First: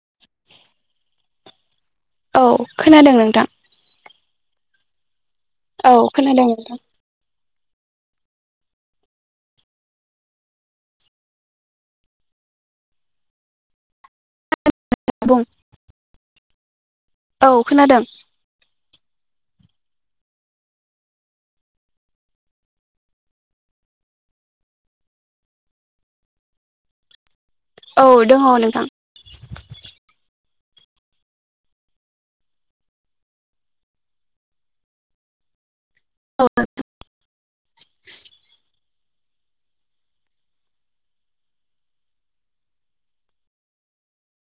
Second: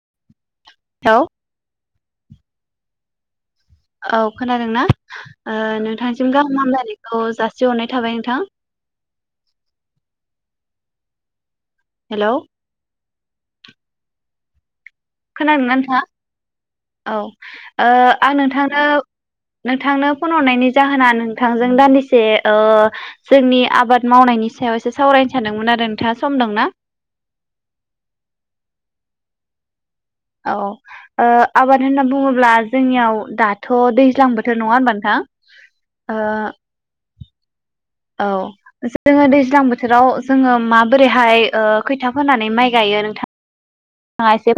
[inaudible] औ खोनादों नोंथां। औ खोनादों ना। ओ औ नोंथांसिम खोनादों गाहाम नोंथां हामलायनायखौ जासि। सि हरनाय थाबाय नोंथां। हेलौ। बुं खोनादोंना नोंथाङा। औ ओ आं नोंथांनो। नोंथांनो फन हरनायनि जाहोना नोंथांजों दानदिसे ओ जोंनि आबाद मावनायनि सायाव एसे सावरायनो सानदोंमोन आरो नोंथाङा सम दंना। औ दङ नोंथां। औ ओ आबाद होनना बुङोब्ला जोंनियाव दाथ' दैज्लां बोथोर नङा होनबा नोंथां। ओ औ औ। जोङो दैज्लां बोथोराव जोङो माबोरैहाय ओ खैथा फोनानै माइ गायो नोंथां। ना एसे।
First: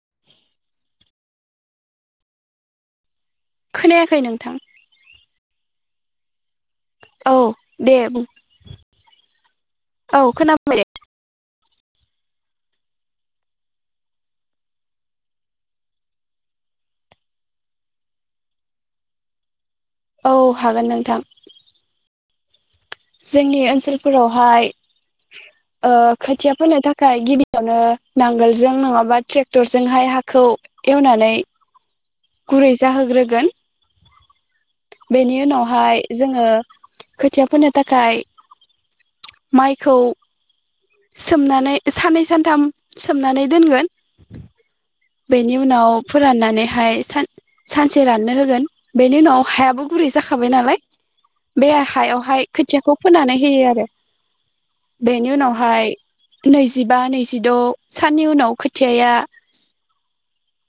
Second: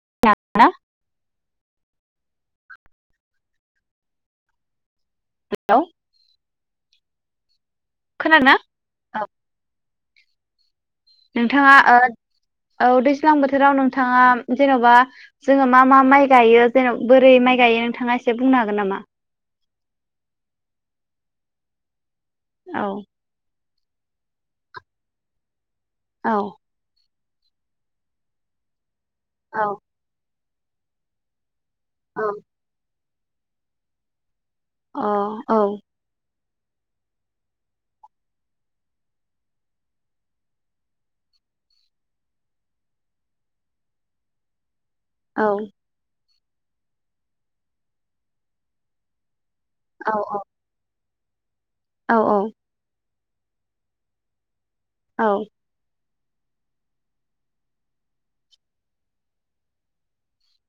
खोनायाखै नोंथां। हेलौ। औ। दे बुं खोनादोंना औ। औ खोनाबाय दे। नोंथाङा ओ औ दैज्लां बोथोराव नोंथाङा जेन'बा जोङो मा मा माइ गायो ज बोरै माइ गायो नोंथाङा एसे बुंनो हागोन नामा। औ हागोन नोंथां। औ जोंनि ओन। ओनसोलफोरावहाय। ओ औ खोथिया फोनो थाखाय। नाथाय गिबियावनो नांगोलजों नङाबा। औ ट्रेक्टरजोंहाय हाखौ। एवनानै। औ गुरै जाहोग्रो गोन। दोन। अ बेनि औ उनावहाय जोङों। खोथिया फोनो थाखाय माइखौ सोमनानै साननै सानथाम सोमनानै दोनगोन औ बेनि उनाव फु फोराननानैहाय सान-सानसे राननो होगोन बेनि उनाव हायाबो औ गुरै जाखाबाय नालाय बे औ हायावहाय खोथियाखौ फोनानै होयो आरो औ बेनि नाव नैजिबा नैजिद' साननि उनाव खोथियाया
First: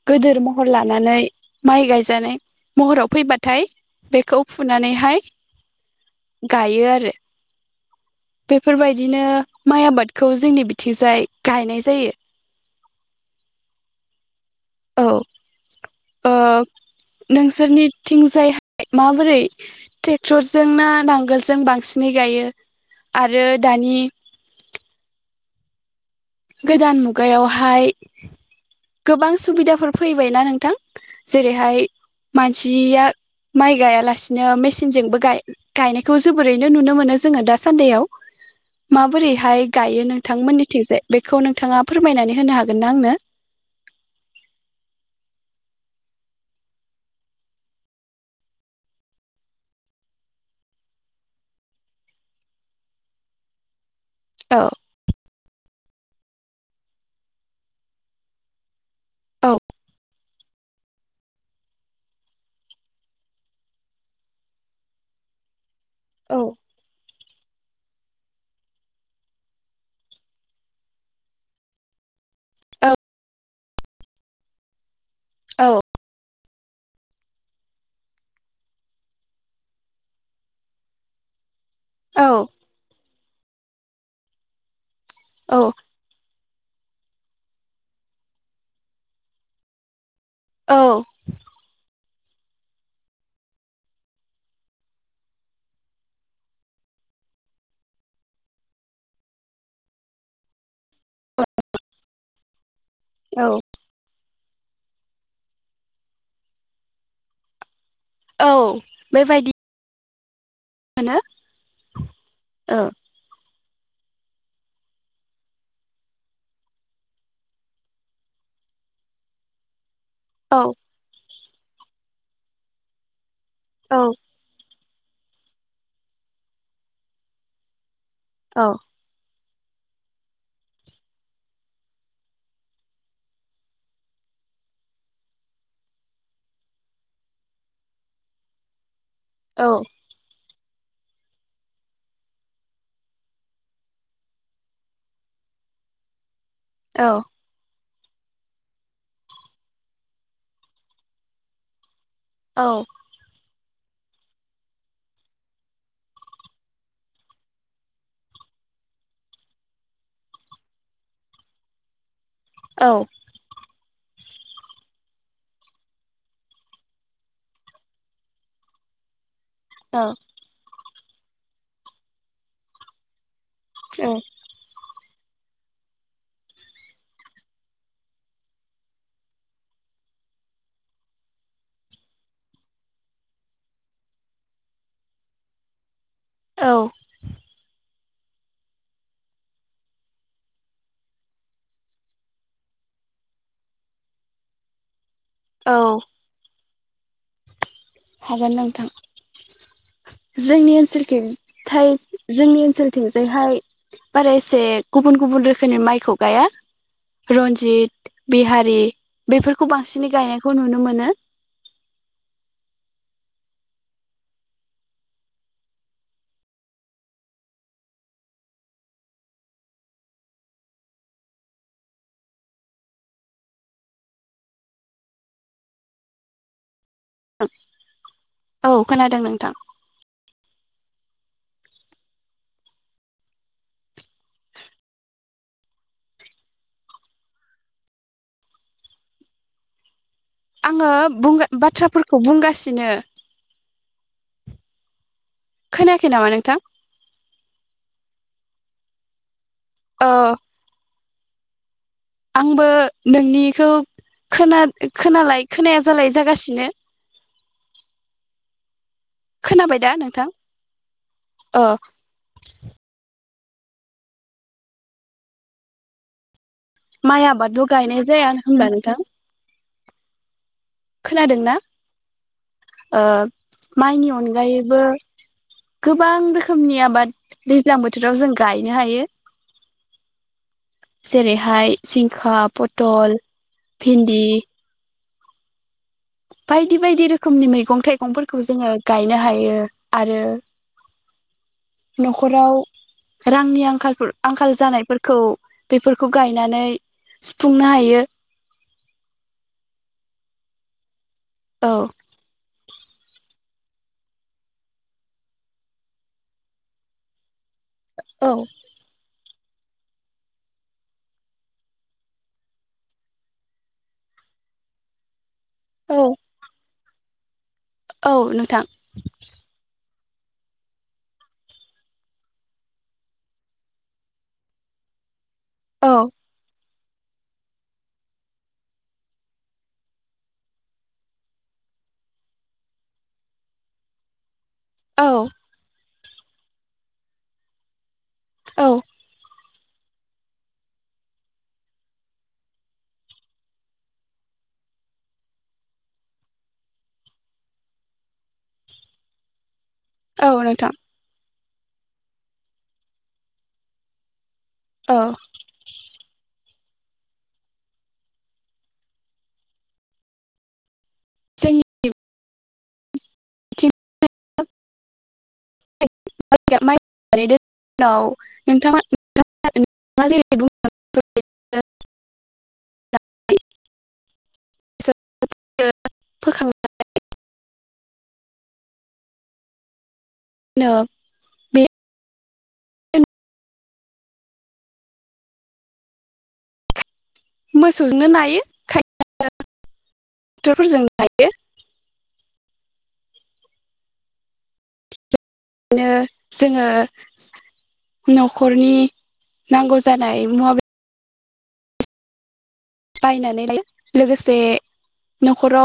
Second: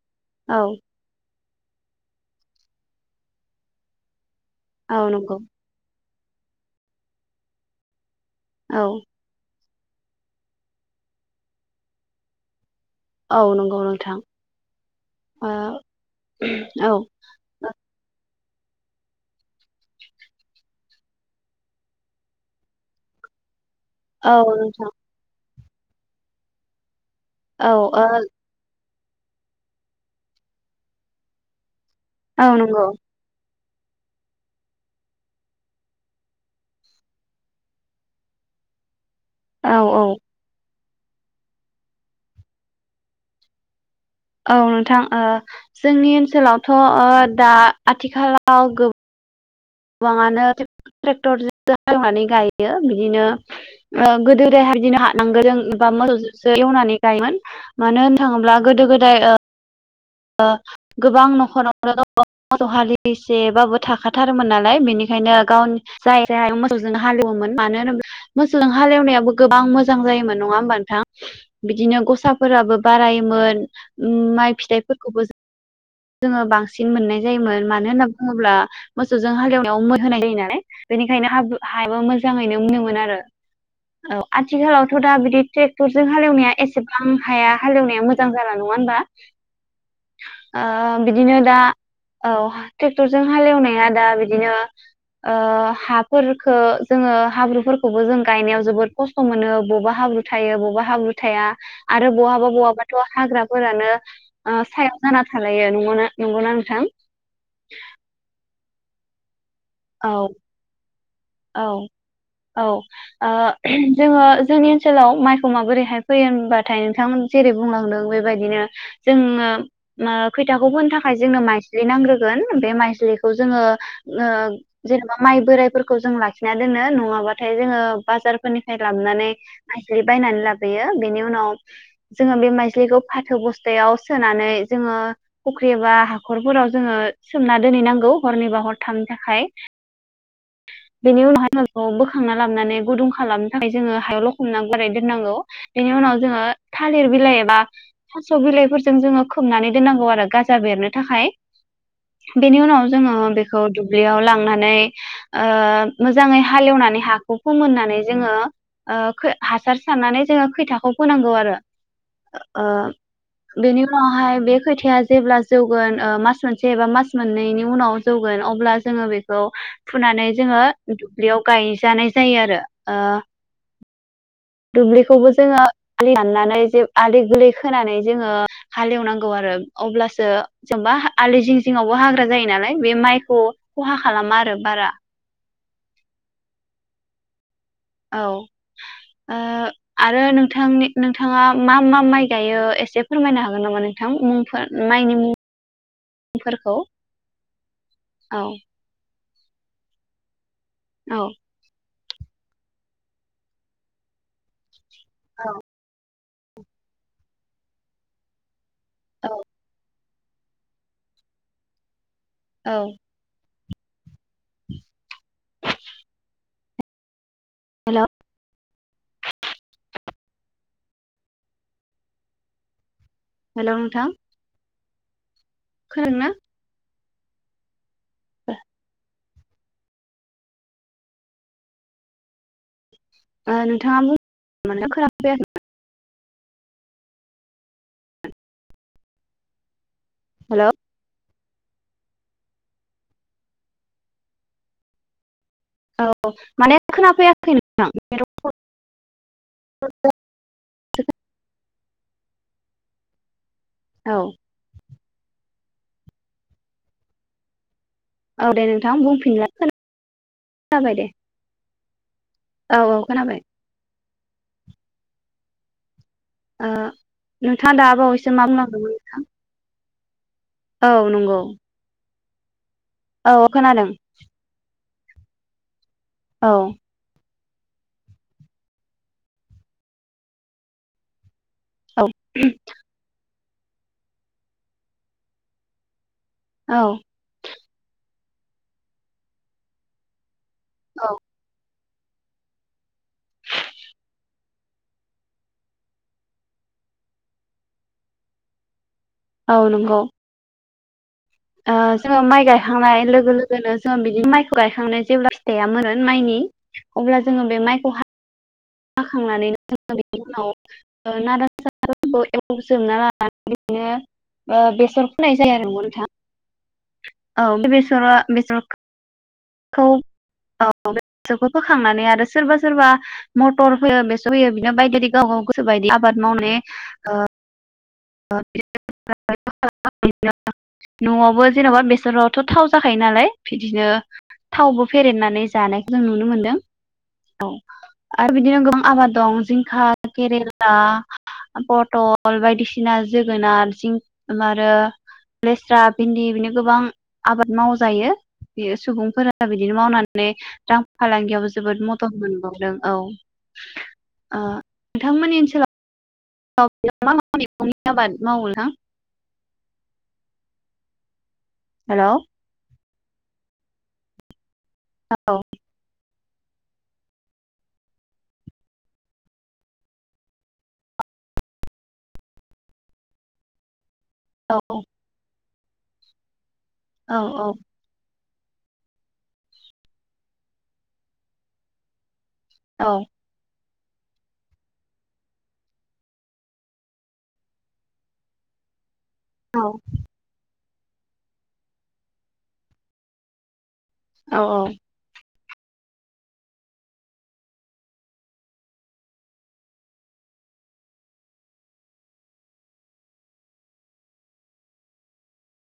गोदोर औ महर लानानै माइ गायजानाय महराव फैबाथाय बेखौ औ फुनानैहाय नंगौ गायो आरो औ बेफोरबायदिनो माइ आबादखौ जोंनि बिथिंजाय गायनाय जायो औ नंगौ नोंथां औ ओ ओ औ नोंसोरनिथिंजाय माबोरै ट्रेक्टरजों ना नांगोलजों बांसिनै गायो आरो दानि औ नोंथां गोदान मुग औ गायावहाय ओ गोबां सुबिदाफोर फैबायना नोंथां जेरैहाय औ नंगौ मानसिया माइ गायालासिनो मेसिनजोंबो गाय-गायनायखौ जोबोरैनो नुनो मोनो जोङो दासान्दियाव माबोरैहाय औ औ गायो नोंथांमोननिथिंजाय बेखौ नोंथाङा फोरमायनानै होनो हागोन ना आंनो औ नोंथां ओ जोंनि ओनसोलावथ' ओ दा आथिखालाव गो गोबाङानो टेक-ट्रेक्टर हालोवनानै गायो बिदिनो गोदो औ दायहाय बिदिनो हा नांगोलजों बा मोसौजोसो एवनानै गायोमोन मानो होन थाङोब्ला गोदो गोदा दाय ओ औ ओ गोबां न'खरावनो मोसौव हालिसेबाबो थाखाथारोमोन नालाय बेनिखायनो गावनि जाय औ जायहा मोसौजोंनो हालेवोमोन मानो होन मोसौजों हालेवनायाबो गोबां मोजां जायोमोन नङा होमबा नोंथां बिदिनो गसा फोराबो बारायोमोन माइ फिथाइफोर खौबोज औ जोङो बांसिन मोननाय जायोमोन मानो होनना बुङोब्ला मोसौजों हालेवनायाव मै होनाय जायो नालाय बेनिखायनो हाजु हायाबा औ मोजाङैनो मोनोमोन आरो औ आथिखालाव थ' दा बिदि ट्रेक्टर जों हालेवनाया ए सेबां हाया हालेवनाया मोजां जाला नङा होमबा ओ औ बिदिनो दा औ टेक्टरजों हालेवनाया दा बिदिनो ओ हाफोरखो जोङो हाब्रुफोरखौबो जों गायनायाव जोबोद खस्थ' मोनो बबा हाब्रु थायो बबा हाब्रु थाया आरो बहाबा बहाबा थ' औ हाग्राफोरानो ओ सायाव जाना थालायो नंगौना नंगौना नोंथां? औ बेबायदि औ मोनो औ औ ओ जोङो जोंनि ओनसोलाव माइखौ माबोरैहाय फोयो होनबाथाय नोंथांमोन जेरै- बुंलांदों बेबायदिनो जोङो मो औ खैथाखौ फोनो थाखाय जोंनो माइज्लि नांग्रो गोन बे माइज्लि खौ जोङो औ ओ जेनेबा माइ बोराइफोरखौ जों लाखिना दोनो नङाबाथाय जोङो औ बाजारफोरनिफ्राय लाबनानै माइज्लि बायनानै लाबोयो बेनि उनाव जोङो बे माइज्लिखौ फाथो ब'स्थायाव सोनानै जोङो फुख्रि बा हाखरफोराव जोङो सोमना दोनहैनांगौ हरनैबा हरथामनि थाखाय औ बेनि उनावहाय [unintelligible] बोखांना लाबनानै गुदुं खालामनो थाखाय जोङो हायाव लखबना गारना दोननांगौ बेनि उनाव जोङो औ थालिर बिलाइ एबा थास' बिलाइफोरजों जोङो खोबनानै दोननांगौ आरो गाजा बेरनो थाखाय बेनि औ उनाव जोङो बे खौ दुब्लियाव लांनानै ओ मोजाङै हालेवनानै हाखौ फोमोननानै जोङो ओ खो हासार सारनानै जोङो खैथाखौ फोनांगौ आरो । ओ औ बेनि उनावहाय बे खैथाया जेब्ला जौगोन ओ मास मोनसे एबा मास मोननैनि उनाव जौगोन अब्ला जोङो बेखौ फुनानै जोङो दुब्लियाव गायजानाय जायो आरो ओ औ। दुब्लिखौबो जोङो [unintelligible] दाननानै जे आलि गोरलै खोनानै जोङो हालेवनांगौ आरो अब्लासो जेनेबा आलि जिं जिंआवबो हाग्रा जायो नालाय बे माइखौ खहा खालामा आरो। बारा। औ औ ओ आरो नोंथांनि नोंथाङा मा मा माइ गायो एसे फोरमायनो हागोन नामा नोंथां मुंफोर माइनि मुं औ फोरखौ? हागोन नोंथां जोंनि ओनसोलखै औ थाइ जोंनि ओनसोलथिंजायहाय बारा इसे गुबुन गुबुन रोखोमनि माइखौ गाया रन्जित, बिहारि औ बेफोरखौ बां सिनै गायनायखौ नुनो मोनो। औ [inaudible] हेल' हेल' नोंथां खोनादोंना? औ खोनादों नोंथां। ओ नोंथाङा [unintelligible] हेल' आङो बुं बाथ्राफोरखौ बुंगासिनो। खोनायाखै नामा औ नोंथां माने खोनाफैयाखै नोंथां [unintelligible] ओ [inaudible] आंबो नोंनि खौ औ खोना खोनालाय खोनाया जालाय जागासिनो। औ दे नोंथां बुंफिनलाय खो खोनाबाय दा नोंथां नाबाय दे। अ औ औ खोनाबाय। ओ माइ आबादल' नोंथाङा दा गायनाय जाया बावैसो मा होनबा बुंलांदोंमोन नोंथां? औ नंगौ खोनादोंना ओ औ खोनादों माइनि अनगायैबो गोबां औ रोखोमनि आबाद दैज्लां बोथोराव जों गायनो हायो। जेरै हाइ औ जिंखा, पथल भिन्दि औ बायदि बायदि रोखोमनि मैगं थाइगंफोरखौ खौ जोङो गायनो हायो आरो। औ। न'खराव। रांनि आंखालफोर आंखा खाल जानायफोरखौ बेफोरखौ गायनानै सुफुंनो हायो। औ नंगौ। औ ओ जोङो माइ गायखांनाय लोगो लोगो। गोनो जों बिदि माइखौ गायखांनाय जेब्ला फिथाइया मोनोन माइनि अब्ला जोङो बे माइखौहाय। औ [unintelligible] [unintelligible] औ नोंथां औ बे औ बेसरा बेसर नोंथां [unintelligible] औ सोबायदि आबाद मावनो ने। ओ। [unintelligible] न'आवबो जेन'बा बेसरावथ' थाव जाखायो नालाय बिदिनो। थावबो औ फेरेनानै जानाय। जों नुनो मोनदों औ। आरो बिदिनो औ गोबां आबाद दं। [unintelligible] केरेला पटल बायदिसिना। सिना जोगोनार जिंक आरो लेस्रा भिन्दि बिदिनो गोबां आबाद मावजायो बे सुबुंफोरा बिदि। बिदिनो औ मावनानै नोंथां रां फालांगियावबो जोबोद मदद मोनबावदों औ। ओ औ नोंथांमोननि ओनसोलाव। [unintelligible] जै। हेलौ। ब [inaudible] औ। [unintelligible] औ। फोखांना। औ औ। नो बे। औ। मोसौजोंनो नायो खाय। औ फोरजों नायो औ औ नो जोङो नखरनि नांगौ जानाय मुवा बे बायनानै लायो लोगोसे नखराव